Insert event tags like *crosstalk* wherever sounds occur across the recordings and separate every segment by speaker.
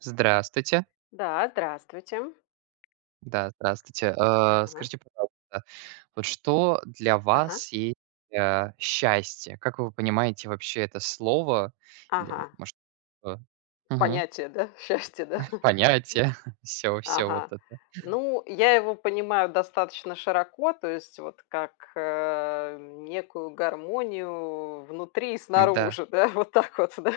Speaker 1: Здравствуйте.
Speaker 2: Да, здравствуйте.
Speaker 1: Да, здравствуйте. А,
Speaker 2: Ага.
Speaker 1: скажите, пожалуйста, вот что для
Speaker 2: Ага.
Speaker 1: вас есть, а, счастье? Как вы понимаете вообще это слово? Или,
Speaker 2: Ага.
Speaker 1: может, то, мгм.
Speaker 2: Понятие, да, счастья, да?
Speaker 1: *chuckles* Понятие? Всё всё вот
Speaker 2: Ага.
Speaker 1: это?
Speaker 2: Ну, я его понимаю достаточно широко, то есть вот как, э, некую гармонию внутри и
Speaker 1: М-да.
Speaker 2: снаружи, да, вот так вот, да.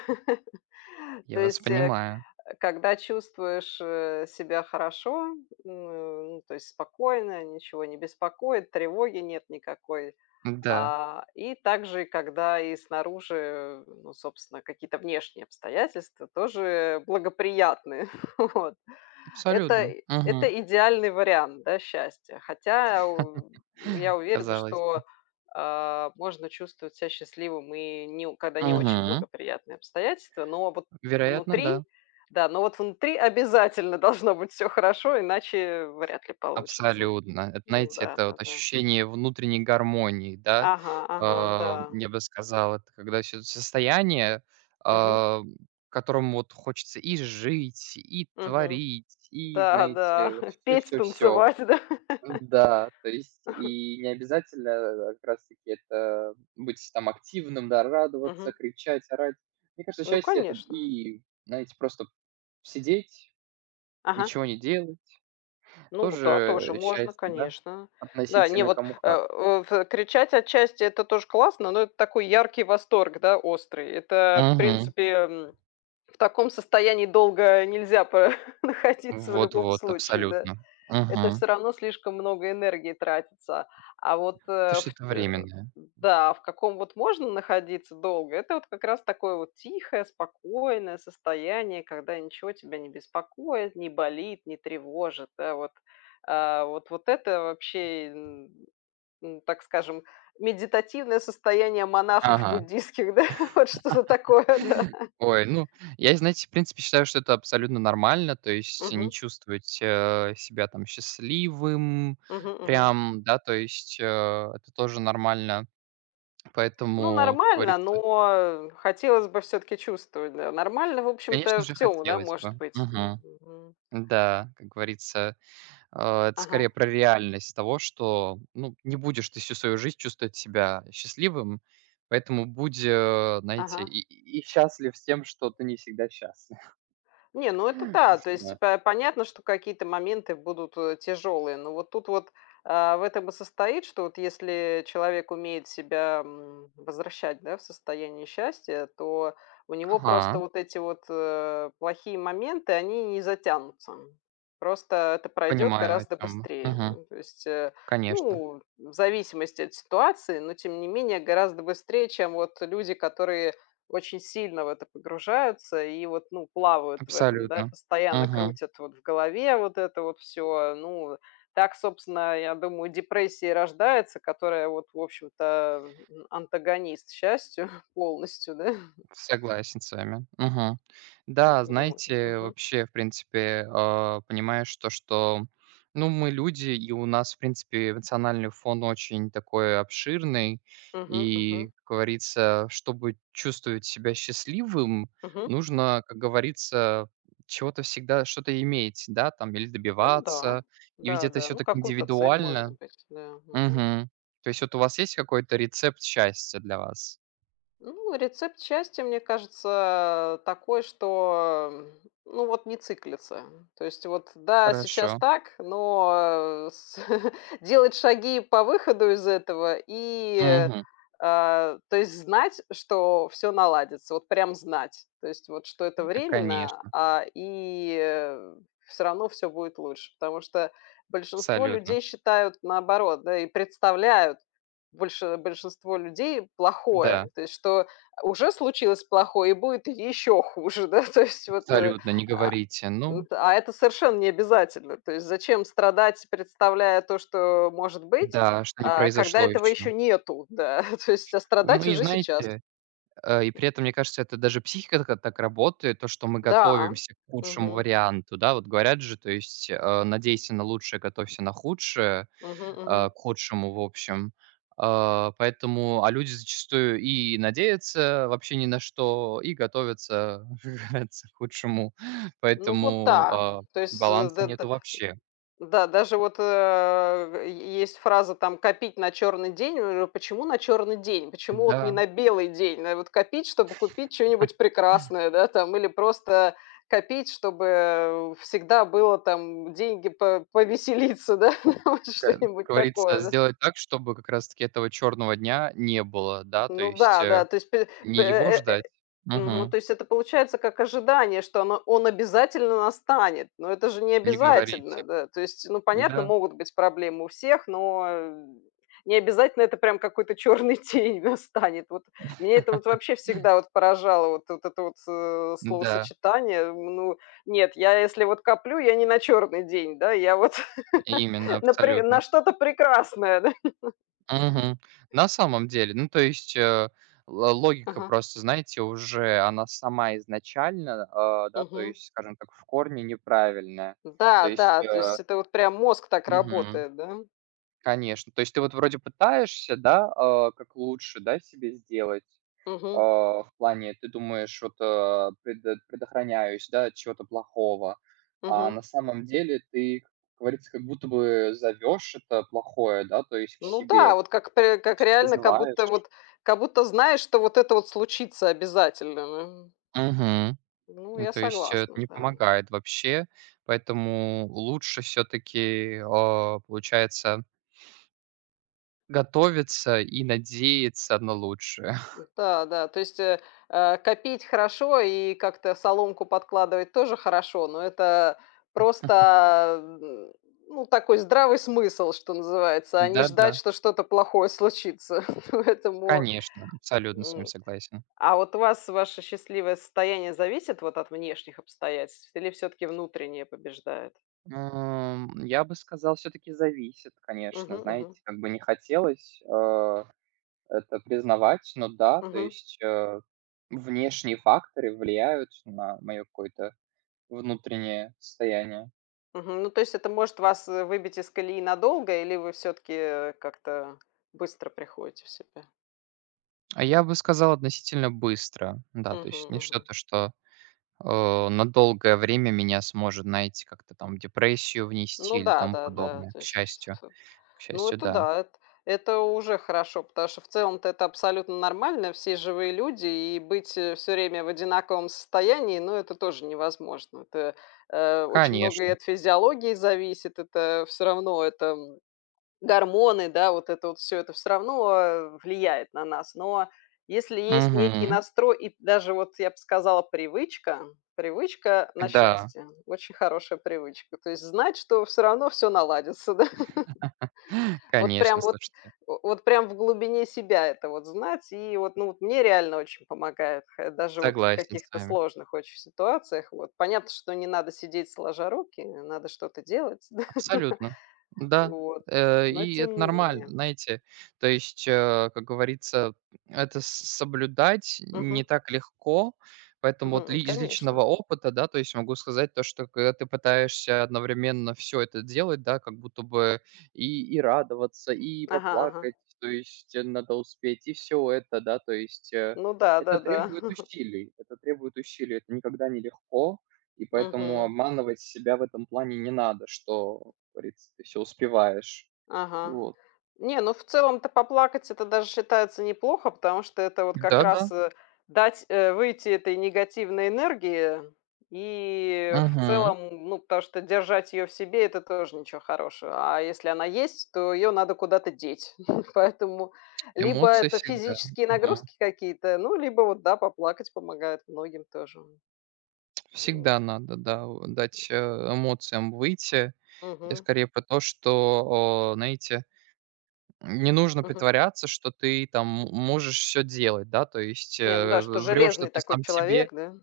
Speaker 2: То
Speaker 1: Я вас
Speaker 2: есть, э, к
Speaker 1: понимаю!
Speaker 2: когда чувствуешь, э, себя хорошо, э, ну, то есть спокойно, ничего не беспокоит, тревоги нет никакой,
Speaker 1: М-да.
Speaker 2: а, и также, когда и снаружи, ну, собственно, какие-то внешние обстоятельства тоже благоприятные. *chuckles* Вот. Это
Speaker 1: Абсолютно.
Speaker 2: и это
Speaker 1: Мгм.
Speaker 2: идеальный вариант, да, счастья, хотя у я
Speaker 1: *laughs*
Speaker 2: уверена,
Speaker 1: Казалось бы.
Speaker 2: что, а, можно чувствовать ся счастливым и не у когда не очень
Speaker 1: Мгм.
Speaker 2: благоприятные обстоятельства, но вот
Speaker 1: Вероятно,
Speaker 2: внутри
Speaker 1: да.
Speaker 2: да, но вот внутри обязательно должно быть всё хорошо, иначе вряд ли получится.
Speaker 1: Абсолютно! Это,
Speaker 2: Ну
Speaker 1: знаете,
Speaker 2: да,
Speaker 1: это
Speaker 2: да,
Speaker 1: вот
Speaker 2: да.
Speaker 1: ощущение внутренней гармонии, да?
Speaker 2: Ага ага.
Speaker 1: Ам,
Speaker 2: Да.
Speaker 1: я бы сказал, это когда всё это состояние,
Speaker 2: Мгм.
Speaker 1: ам, в котором вот хочется и жить, и
Speaker 2: Мгм.
Speaker 1: творить, и,
Speaker 2: Да да.
Speaker 1: знаете, вот всё
Speaker 2: Петь,
Speaker 1: всё всё.
Speaker 2: танцевать. Да?
Speaker 1: Н-да, то есть и необязательно, э э, как раз таки это быть там активным, да, радоваться,
Speaker 2: Мгм.
Speaker 1: кричать, орать. Мне кажется,
Speaker 2: Ну,
Speaker 1: счастье- это
Speaker 2: конечно.
Speaker 1: и, знаете, просто сидеть,
Speaker 2: Ага.
Speaker 1: ничего не делать-
Speaker 2: Ну вот да,
Speaker 1: тоже,
Speaker 2: тоже
Speaker 1: э,
Speaker 2: можно,
Speaker 1: счастье, да?
Speaker 2: конечно. Да, не
Speaker 1: Относительно,
Speaker 2: вот
Speaker 1: кому
Speaker 2: э
Speaker 1: как.
Speaker 2: о в кричать, отчасти это тоже классно, но это такой яркий восторг, да, острый, это, в
Speaker 1: Мгм.
Speaker 2: принципе, м, в таком состоянии долго нельзя понаходиться в
Speaker 1: Вот
Speaker 2: любом
Speaker 1: вот,
Speaker 2: случае, да.
Speaker 1: абсолютно.
Speaker 2: Это
Speaker 1: Мгм.
Speaker 2: всё равно слишком много энергии тратится, а вот,
Speaker 1: То,
Speaker 2: э, в
Speaker 1: что это
Speaker 2: тэ
Speaker 1: временное.
Speaker 2: да, а в каком вот можно находиться долго- это вот как раз такое вот тихое спокойное состояние, когда ничего тебя не беспокоит, не болит, не тревожит. Да, вот. А вот вот это вообще, и н н так скажем, медитативное состояние
Speaker 1: Ага!
Speaker 2: монахов
Speaker 1: *laughs*
Speaker 2: буддистских, да? Вот что-то такое. Да.
Speaker 1: Ой, ну Я, и знаете, в принципе, считаю, что это абсолютно нормально, то есть, и не
Speaker 2: Мгм.
Speaker 1: чувствовать, э, себя там счастливым,
Speaker 2: Мгм мгм.
Speaker 1: прям, да, то есть, э, это тоже нормально.
Speaker 2: Ну,
Speaker 1: Поэтому, как
Speaker 2: нормально,
Speaker 1: говорится
Speaker 2: но хотелось бы всё-таки чувствовать, да. Нормально, в
Speaker 1: Конечно
Speaker 2: общем-то,
Speaker 1: же
Speaker 2: всё, у, да,
Speaker 1: хотелось бы,
Speaker 2: может быть. На,
Speaker 1: мгм.
Speaker 2: мгм.
Speaker 1: М-да, как говорится, а, это скорее
Speaker 2: Ага.
Speaker 1: про реальность того, что, ну, не будешь ты всю свою жизнь чувствовать себя счастливым, поэтому будь, знаете,
Speaker 2: Ага.
Speaker 1: и и и счастлив с тем, что ты не всегда счастлив.
Speaker 2: Не, ну это
Speaker 1: *unintelligible* .
Speaker 2: та, то есть по понятно, что какие-то моменты будут, э, тяжелые, ну вот тут, а, в этом и состоит, что вот если человек умеет себя, м, возвращать, да, в состояние счастья, то у него просто
Speaker 1: Ага.
Speaker 2: вот эти вот, э, плохие моменты, они не затянутся. Просто это пройдет
Speaker 1: Понимаю, о
Speaker 2: гораздо
Speaker 1: чем мы,
Speaker 2: быстрее.
Speaker 1: мгм.
Speaker 2: М, то есть, э,
Speaker 1: Конечно.
Speaker 2: ну, в зависимости от ситуации, но тем не менее гораздо быстрее, чем вот люди, которые очень сильно в это погружаются и вот, ну, плавают в этом, да,
Speaker 1: Абсолютно,
Speaker 2: постоянно
Speaker 1: мгм.
Speaker 2: крутят вот в голове вот это вот всё. Ну так, собственно, я думаю, у депрессии и рождается, которая вот, в общем-то, антагонист счастью полностью, да.
Speaker 1: Согласен с вами. Мгм. Да,
Speaker 2: *unintelligible*
Speaker 1: знаете,
Speaker 2: .Мгм.
Speaker 1: вообще, в принципе, а, понимаешь то, что, ну, мы люди, и у нас, в принципе, эмоциональный фон очень такой обширный.
Speaker 2: Мгм,
Speaker 1: И,
Speaker 2: мгм.
Speaker 1: как говорится, чтобы чувствовать себя счастливым,
Speaker 2: Мгм.
Speaker 1: нужно, как говорится, чего-то всегда что-то иметь, да, там, или
Speaker 2: Ну да,
Speaker 1: добиваться. И ведь
Speaker 2: да
Speaker 1: это
Speaker 2: да.
Speaker 1: всё
Speaker 2: Ну,
Speaker 1: так
Speaker 2: какую-то цель, может
Speaker 1: индивидуально.
Speaker 2: быть. Да, мгм.
Speaker 1: Мгм. То есть, вот у вас есть какой-то рецепт счастья для вас?
Speaker 2: Ну, рецепт счастья, мне кажется, такой, что, ну, вот не циклиться. То есть вот, да, сейчас
Speaker 1: Хорошо.
Speaker 2: так, но, а, с *chuckles* делать шаги по выходу из этого и,
Speaker 1: Мгм.
Speaker 2: а то есть знать, что всё наладится. Вот прям знать. То есть вот, что это
Speaker 1: Та,
Speaker 2: временно,
Speaker 1: конечно.
Speaker 2: а, и всё равно всё будет лучше. Потому что большинство
Speaker 1: Абсолютно.
Speaker 2: людей считают наоборот, да, и представляют больше большинство людей плохое,
Speaker 1: Да.
Speaker 2: то есть что, э, уже случилось плохое и будет еще хуже. Да, то есть вот, э,
Speaker 1: Абсолютно, не
Speaker 2: а
Speaker 1: говорите, ну.
Speaker 2: а это совершенно не обязательно, то есть зачем страдать, представляя то, что может быть,
Speaker 1: Да, что не
Speaker 2: а, когда
Speaker 1: произошло
Speaker 2: этого
Speaker 1: ещё.
Speaker 2: еще нету, да, то есть, а,
Speaker 1: Ну,
Speaker 2: страдать
Speaker 1: и
Speaker 2: уже сейчас.
Speaker 1: знаете, э, и при этом, мне кажется, это даже психика так а, так работает, то, что мы
Speaker 2: Да.
Speaker 1: готовимся к худшему
Speaker 2: Мгм.
Speaker 1: варианту. Да, вот, говорят же, то есть, а, надейся на лучшее, готовься на худшее,
Speaker 2: Мгм,
Speaker 1: а,
Speaker 2: мгм.
Speaker 1: к худшему, в общем. А, поэтому, а, люди зачастую и надеются, вообще, ни на что, и готовятся *chuckles* нравится к худшему,
Speaker 2: Ну, вот
Speaker 1: поэтому,
Speaker 2: да,
Speaker 1: а,
Speaker 2: то есть с
Speaker 1: баланса
Speaker 2: дэ
Speaker 1: нету
Speaker 2: дэ
Speaker 1: вообще.
Speaker 2: да, даже вот а е есть фраза там: "Копить на черный день". У почему на черный день, почему вот не
Speaker 1: Н-да.
Speaker 2: на белый день? Надо вот копить, чтобы купить чё-нибудь
Speaker 1: *laughs*
Speaker 2: прекрасное, да, там или просто копить, чтобы всегда было там деньги по повеселиться, да, вот
Speaker 1: Как, как
Speaker 2: что-нибудь
Speaker 1: говорится,
Speaker 2: такое, да?
Speaker 1: сделать так, чтобы как раз таки этого черного дня не было, да? То
Speaker 2: Ну
Speaker 1: есть,
Speaker 2: да
Speaker 1: э
Speaker 2: да. То есть пль п
Speaker 1: не
Speaker 2: э,
Speaker 1: его
Speaker 2: э, э,
Speaker 1: ждать,
Speaker 2: э, мгм,
Speaker 1: мгм.
Speaker 2: то есть это получается как ожидание, что оно он обязательно настанет, но это же не
Speaker 1: Не говорите.
Speaker 2: обязательно, да. То есть, ну, понятно,
Speaker 1: Да.
Speaker 2: могут быть проблемы у всех, но не обязательно это прям какой-то черный день настанет. Вот меня это вот вообще
Speaker 1: *laughs*
Speaker 2: всегда вот поражало, вот вот это вот с, э
Speaker 1: М-да.
Speaker 2: словосочетание. М, ну нет, я, если вот коплю, я не на черный день, да, я вот *laughs*
Speaker 1: Именно
Speaker 2: на при
Speaker 1: абсолютно.
Speaker 2: на что-то прекрасное, да. *laughs*
Speaker 1: Мгм, на самом деле. Ну, то есть, э, ла логика
Speaker 2: Ага.
Speaker 1: просто, знаете, уже она сама изначально, а, да, то
Speaker 2: Мгм.
Speaker 1: есть, скажем так, в корне неправильная. То есть,
Speaker 2: Да-да, то
Speaker 1: э
Speaker 2: есть это вот прям мозг так
Speaker 1: Мгм.
Speaker 2: работает, да.
Speaker 1: Конечно. То есть ты, вот, вроде, пытаешься, да, а, как лучше, да, себе сделать,
Speaker 2: Мгм.
Speaker 1: а, в плане ты думаешь, вот, а, предот предохраняюсь, да, от чего-то плохого, а
Speaker 2: Мгм.
Speaker 1: на самом деле ты, как говорится, как будто бы зовешь это плохое, да, то есть к
Speaker 2: Ну да,
Speaker 1: себе.
Speaker 2: вот как пре
Speaker 1: То
Speaker 2: как
Speaker 1: есть
Speaker 2: реально, как
Speaker 1: призываешь
Speaker 2: будто вот как будто знаешь, что вот это вот случится обязательно, эм, м.
Speaker 1: Мгм,
Speaker 2: Ну,
Speaker 1: ну,
Speaker 2: я
Speaker 1: то есть это
Speaker 2: согласна,
Speaker 1: не
Speaker 2: да.
Speaker 1: помогает вообще, поэтому лучше всё-таки, а, получается готовиться и надеяться на лучшее.
Speaker 2: М-да, да, то есть, э, а, копить хорошо и как-то соломку подкладывать тоже хорошо, но это
Speaker 1: *chuckles*
Speaker 2: просто, м, ну, такой здравый смысл, что называется, а не
Speaker 1: Да,
Speaker 2: ждать,
Speaker 1: да.
Speaker 2: что что-то плохое случится. *chuckles* Поэтому,
Speaker 1: Конечно, абсолютно с вами
Speaker 2: м,
Speaker 1: согласен.
Speaker 2: а вот у вас ваше счастливое состояние зависит вот от внешних обстоятельств или всё-таки внутреннее побеждает?
Speaker 1: Ам, я бы сказал, всё-таки зависит,
Speaker 2: Мгм,
Speaker 1: конечно.
Speaker 2: мгм.
Speaker 1: Знаете, как бы не хотелось, а, это признавать, но да, то
Speaker 2: Мгм.
Speaker 1: есть, э, внешние факторы влияют на моё какое-то внутреннее состояние.
Speaker 2: Мгм, ну, то есть это может вас, э, выбить из колеи надолго или вы всё-таки, э, как-то быстро приходите в себя?
Speaker 1: Я бы сказал, относительно быстро, да, то есть
Speaker 2: Мгм,
Speaker 1: не
Speaker 2: мгм.
Speaker 1: что-то, что, о на долгое время меня сможет, знаете, как-то там в депрессию внести
Speaker 2: Ну
Speaker 1: или тому
Speaker 2: да-да-да,
Speaker 1: подобное.
Speaker 2: то
Speaker 1: К
Speaker 2: есть вс
Speaker 1: счастью,
Speaker 2: ф
Speaker 1: к
Speaker 2: ну,
Speaker 1: счастью,
Speaker 2: это
Speaker 1: да.
Speaker 2: да, эт это уже хорошо. Потому что в целом-то это абсолютно нормально: все живые люди, и быть всё время в одинаковом состоянии, ну, это тоже невозможно. Тэ э, очень многое
Speaker 1: Конечно.
Speaker 2: от физиологии зависит, это всё равно, это гормоны, да, вот это вот всё, это всё равно, э, влияет на нас. Но если есть некий
Speaker 1: Мгм.
Speaker 2: настрой, и даже вот, я бы сказала, привычка привычка на
Speaker 1: Да.
Speaker 2: счастье, очень хорошая привычка, то есть знать, что всё равно всё наладится, да.
Speaker 1: *laughs*
Speaker 2: *chuckles* Вот
Speaker 1: Конечно,
Speaker 2: прям вот
Speaker 1: слушайте.
Speaker 2: о вот прям в глубине себя это вот знать, и вот, ну, вот мне реально очень помогает, хе даже вот в
Speaker 1: Согласен с
Speaker 2: каких-то
Speaker 1: вами.
Speaker 2: сложных очень ситуациях. Вот, понятно, что не надо сидеть сложа руки, не надо что-то делать, *laughs* да,
Speaker 1: Абсолютно, да,
Speaker 2: вот,
Speaker 1: э,
Speaker 2: но
Speaker 1: и
Speaker 2: тем
Speaker 1: это
Speaker 2: не
Speaker 1: нормально,
Speaker 2: менее.
Speaker 1: знаете, то есть, э, как говорится, это с соблюдать не
Speaker 2: Мгм.
Speaker 1: так легко. Поэтому
Speaker 2: Мгм,
Speaker 1: вот ли
Speaker 2: м,
Speaker 1: из личного
Speaker 2: конечно.
Speaker 1: опыта, да, то есть могу сказать то, что когда ты пытаешься одновременно всё это делать, да, как будто бы и и радоваться, и
Speaker 2: Ага ага.
Speaker 1: поплакать. То есть, э, надо успеть и всё это, да, то есть, э,
Speaker 2: Ну
Speaker 1: это
Speaker 2: да-да-да.
Speaker 1: требует
Speaker 2: *chuckles*
Speaker 1: усилий это требует усилий, это никогда не легко. И поэтому
Speaker 2: Мгм.
Speaker 1: обманывать себя в этом плане не надо, что, как говорится, ты всё успеваешь.
Speaker 2: Ага,
Speaker 1: Вот.
Speaker 2: не, ну, в целом-то поплакать- это даже считается неплохо. Потому что это вот как
Speaker 1: Да да.
Speaker 2: раз, э, дать, э, выйти этой негативной энергии, и в
Speaker 1: Мгм.
Speaker 2: целом. Ну, потому что держать её в себе- это тоже ничего хорошего, а если она есть, то её надо куда-то деть. *chuckles* Поэтому либо
Speaker 1: Эмоции
Speaker 2: это
Speaker 1: всегда,
Speaker 2: физические
Speaker 1: мгм.
Speaker 2: нагрузки какие-то, ну, либо вот да, поплакать помогает многим тоже. Ну.
Speaker 1: Всегда надо, да, вот дать, э, эмоциям выйти. Я
Speaker 2: Мгм.
Speaker 1: скорее про то, что, о, знаете, м, не нужно
Speaker 2: Мгм.
Speaker 1: притворяться, что ты там, м можешь всё делать, да, то есть,
Speaker 2: Не, ну
Speaker 1: э,
Speaker 2: да, что
Speaker 1: в врёшь, то
Speaker 2: железный
Speaker 1: ты
Speaker 2: такой
Speaker 1: сам себе,
Speaker 2: человек, да.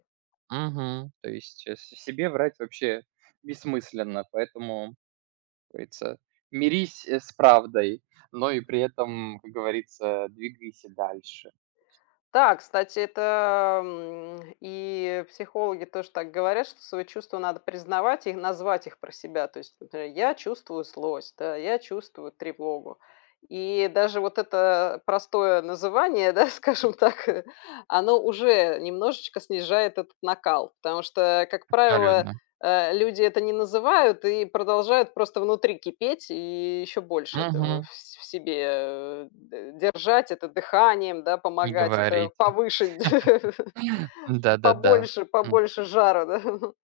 Speaker 1: мгм. То есть с себе врать вообще бессмысленно, поэтому, как говорится, мирись с правдой, но и при этом, как говорится, двигайся дальше.
Speaker 2: Да, кстати, это, м, и психологи тоже так говорят, что свои чувства надо признавать и назвать их про себя. То есть, например: "Я чувствую злость". Да, "Я чувствую тревогу". И даже вот это простое называние, да, скажем так. Оно уже немножечко снижает этот накал, потому что, как правило,
Speaker 1: Абсолютно.
Speaker 2: э, люди это не называют и продолжают просто внутри кипеть. И ещё больше этого
Speaker 1: Мгм.
Speaker 2: ф в себе, э, д держать, это дыханием, да,
Speaker 1: Не
Speaker 2: помогать, это
Speaker 1: говорите,
Speaker 2: повыше, *chuckles*
Speaker 1: *laughs* да-да-да,
Speaker 2: побольше
Speaker 1: м.
Speaker 2: побольше жара, да. *chuckles*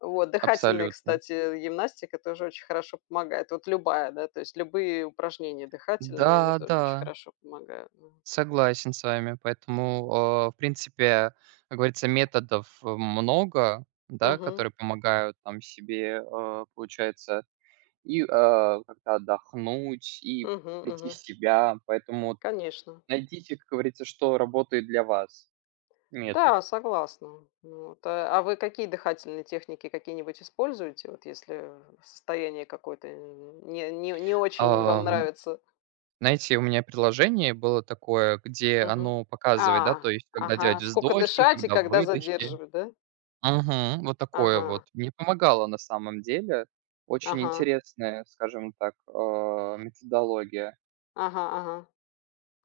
Speaker 2: Вот дыхательные,
Speaker 1: Абсолютно.
Speaker 2: кстати, гимнастика тоже очень хорошо помогает. Вот любая, да, то есть любые упражнения дыхательные, они
Speaker 1: Да
Speaker 2: тоже очень
Speaker 1: да.
Speaker 2: хорошо помогают, да.
Speaker 1: Согласен с вами. Поэтому, а, в принципе, как говорится, методов, э, много, да,
Speaker 2: Мгм.
Speaker 1: которые помогают там себе. Э, получается, и, а, как-то отдохнуть и
Speaker 2: Мгм,
Speaker 1: прийти в
Speaker 2: мгм.
Speaker 1: себя. Поэтому вот
Speaker 2: Конечно.
Speaker 1: найдите, как говорится, что работает для вас, метод.
Speaker 2: Да, согласна. Ну вот, а вы какие дыхательные техники какие-нибудь используете? Вот если в состояние какое-то н не не не очень вам
Speaker 1: Ам,
Speaker 2: нравится?
Speaker 1: знаете, у меня приложение было такое, где
Speaker 2: Мгм,
Speaker 1: оно
Speaker 2: а,
Speaker 1: показывает, да, то есть когда
Speaker 2: ага, а
Speaker 1: делать
Speaker 2: скока
Speaker 1: вздохи,
Speaker 2: дышать и
Speaker 1: когда
Speaker 2: когда
Speaker 1: выдохи.
Speaker 2: задерживать, да.
Speaker 1: Мгм, вот такое вот
Speaker 2: Ага.
Speaker 1: мне помогало, на самом деле, очень
Speaker 2: Ага.
Speaker 1: интересная, скажем так, а, методология.
Speaker 2: Ага, ага,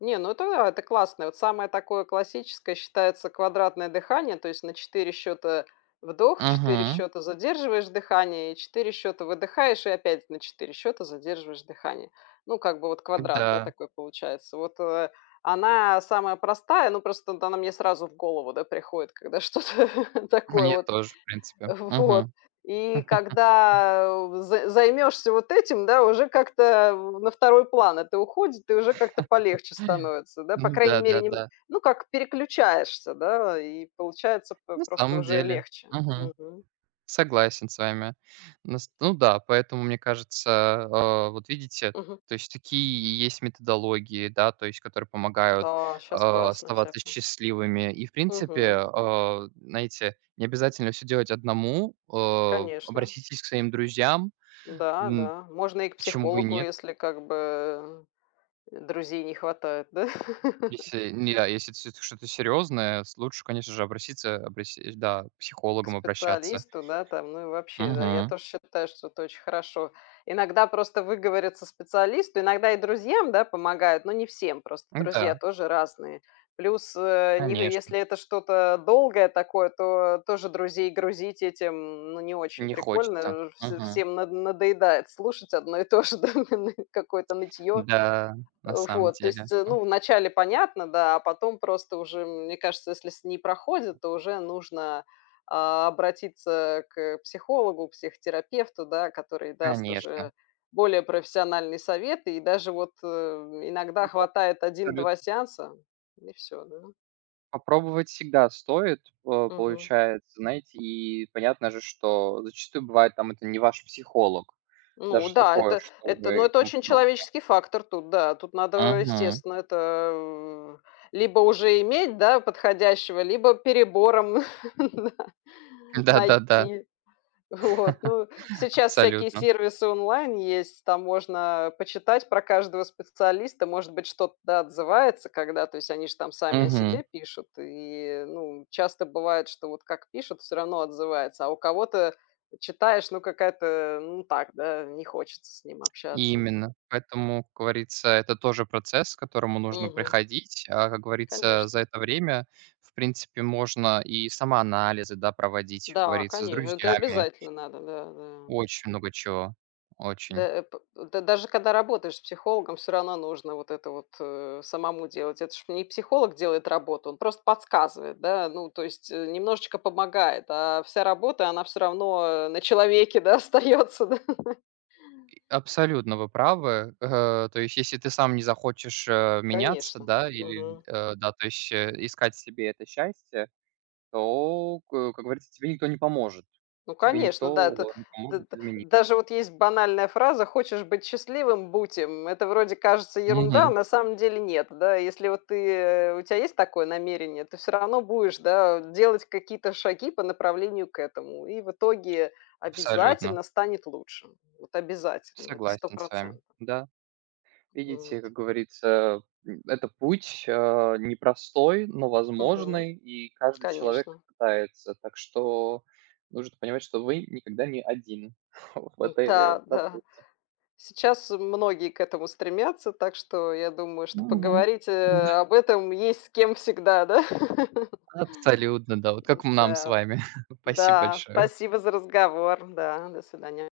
Speaker 2: не, ну, это это классно. Вот самое такое классическое считается квадратное дыхание, то есть на 4 счёта вдох, 4
Speaker 1: Мгм.
Speaker 2: счёта задерживаешь дыхание, и 4 счёта выдыхаешь и опять на 4 счёта задерживаешь дыхание. Ну, как бы вот квадрат, да,
Speaker 1: Да.
Speaker 2: такой получается. Вот, э, она самая простая, но просто вот она мне сразу в голову, да, приходит, когда что-то такое
Speaker 1: Мне
Speaker 2: вот.
Speaker 1: тоже, в принципе,
Speaker 2: В вот
Speaker 1: мгм.
Speaker 2: и
Speaker 1: *chuckles*
Speaker 2: когда з займешься вот этим, да, уже как-то, э, на второй план это уходит и уже как-то полегче
Speaker 1: *chuckles*
Speaker 2: становится, да, по крайней
Speaker 1: Да,
Speaker 2: мере,
Speaker 1: да,
Speaker 2: не, н
Speaker 1: да.
Speaker 2: ну, как переключаешься, да, и получается, п
Speaker 1: На
Speaker 2: просто
Speaker 1: самом
Speaker 2: уже
Speaker 1: деле,
Speaker 2: легче,
Speaker 1: мгм,
Speaker 2: мгм.
Speaker 1: согласен с вами. Ну, с ну да, поэтому мне кажется, а, вот видите,
Speaker 2: Мгм.
Speaker 1: то есть такие есть методологии, да. То есть, которые помогают,
Speaker 2: Да, щас
Speaker 1: а,
Speaker 2: классно
Speaker 1: оставаться
Speaker 2: всякое.
Speaker 1: счастливыми. И, в принципе,
Speaker 2: Мгм.
Speaker 1: а, знаете, не обязательно всё делать одному, э.
Speaker 2: Конечно.
Speaker 1: Обратитесь к своим друзьям,
Speaker 2: Да,
Speaker 1: м,
Speaker 2: да, можно и к
Speaker 1: почему бы и
Speaker 2: психологу,
Speaker 1: нет?
Speaker 2: если, как бы, э, друзей не хватает, да. *laughs*
Speaker 1: Если не а если это всё-таки что-то серьезное, с лучше, конечно же, обратиться, обра сь и, да, к
Speaker 2: К
Speaker 1: психологам обращаться.
Speaker 2: специалисту, да, там, ну, и вообще, да, я
Speaker 1: Мгм.
Speaker 2: тоже считаю, что это очень хорошо. Иногда просто выговориться специалисту иногда и друзьям, да, помогает, но не всем. Просто друзья
Speaker 1: Н-да.
Speaker 2: тоже разные. Плюс, э, ни г
Speaker 1: Конечно.
Speaker 2: если это что-то долгое такое, то тоже друзей грузить этим, ну, не очень
Speaker 1: Не хочется,
Speaker 2: прикольно. Вж
Speaker 1: мгм.
Speaker 2: всем над надоедает слушать одно и то же, да,, *unintelligible* какое-то нытьё.
Speaker 1: Да, на
Speaker 2: Э,
Speaker 1: самом
Speaker 2: вот, то
Speaker 1: деле,
Speaker 2: есть,
Speaker 1: о
Speaker 2: ну, вначале понятно, да, а потом просто уже, мне кажется, если с не проходит, то уже нужно, а, обратиться к психологу, к психотерапевту, да. Который даст
Speaker 1: Конечно.
Speaker 2: уже более профессиональные советы, и даже вот, э,
Speaker 1: Да,
Speaker 2: иногда хватает один
Speaker 1: абсолютно.
Speaker 2: два сеанса, и всё, да.
Speaker 1: Попробовать всегда стоит, по
Speaker 2: Мгм.
Speaker 1: получается. Знаете, и понятно же, что зачастую бывает, там, это не ваш психолог,
Speaker 2: Ну
Speaker 1: даже
Speaker 2: да,
Speaker 1: такое,
Speaker 2: это это, ну,
Speaker 1: чтобы и
Speaker 2: это
Speaker 1: тому
Speaker 2: очень
Speaker 1: подобное.
Speaker 2: человеческий фактор тут, да, тут надо,
Speaker 1: Мгм.
Speaker 2: естественно, это либо уже иметь, да, подходящего, либо перебором *laughs* на
Speaker 1: Да, да, да.
Speaker 2: найти. Вот, ну,
Speaker 1: *chuckles*
Speaker 2: сейчас всякие
Speaker 1: Абсолютно.
Speaker 2: сервисы онлайн есть, там можно почитать про каждого специалиста. Может быть, что-то отзывается, когда, то есть они ж там сами о
Speaker 1: Мгм.
Speaker 2: себе пишут и, ну, часто бывает, что вот как пишут, всё равно отзывается. А у кого-то читаешь, ну, какая-то, ну, так, да, не хочется с ним общаться.
Speaker 1: Именно, поэтому, как говорится, это тоже процесс, к которому нужно
Speaker 2: Мгм.
Speaker 1: приходить, а, как говорится, за
Speaker 2: Конечно.
Speaker 1: это время, в принципе, можно и самоанализы, да, проводить, как
Speaker 2: Да,
Speaker 1: говорится, с
Speaker 2: коне это
Speaker 1: друзьями.
Speaker 2: обязательно надо. Да, да.
Speaker 1: Очень много чего,
Speaker 2: Да,
Speaker 1: очень.
Speaker 2: э, по э, да даже когда работаешь с психологом, всё равно нужно вот это вот, э, самому делать. Это ж не психолог делает работу, он просто подсказывает, да, ну, то есть, э, немножечко помогает, а вся работа- она всё равно на человеке, да, остается, да. *laughs*
Speaker 1: И абсолютно вы правы, э, то есть если ты сам не захочешь, э, меняться,
Speaker 2: Конечно.
Speaker 1: да, или,
Speaker 2: Мгм.
Speaker 1: э, да, то есть, э, искать себе это счастье, то к, э, как говорится, тебе никто не поможет.
Speaker 2: Ну,
Speaker 1: Тебе
Speaker 2: конечно, да,
Speaker 1: никто
Speaker 2: это
Speaker 1: не
Speaker 2: д
Speaker 1: поможет
Speaker 2: д
Speaker 1: измени
Speaker 2: даже вот есть банальная фраза: хочешь быть счастливым- будь им. Это вроде, кажется, ерунда, а
Speaker 1: Мгм.
Speaker 2: на самом деле- нет. Да, если вот ты у тя есть такое намерение, ты всё равно будешь, да, делать какие-то шаги по направлению к этому, и в итоге
Speaker 1: Абсолютно.
Speaker 2: обязательно станет лучше, вот обязательно, это сто
Speaker 1: Согласен с вами.
Speaker 2: процентов.
Speaker 1: Да. Видите,
Speaker 2: Вот.
Speaker 1: как говорится, м, это путь, а, непростой, но
Speaker 2: Мгм.
Speaker 1: возможный, и каждый человек
Speaker 2: Конечно.
Speaker 1: пытается. Так что нужно понимать, что вы никогда не один *chuckles* вот в
Speaker 2: М,
Speaker 1: этой
Speaker 2: та да.
Speaker 1: работе.
Speaker 2: Сейчас многие к этому стремятся, так что, я думаю, что
Speaker 1: Мгм.
Speaker 2: поговорить, э,
Speaker 1: М-да.
Speaker 2: об этом есть с кем всегда, да? *laughs*
Speaker 1: Абсолютно, да, вот
Speaker 2: М,
Speaker 1: как м нам с
Speaker 2: да.
Speaker 1: вами. *chuckles* Спасибо
Speaker 2: Да.
Speaker 1: большое.
Speaker 2: Спасибо за разговор. Да. До свидания.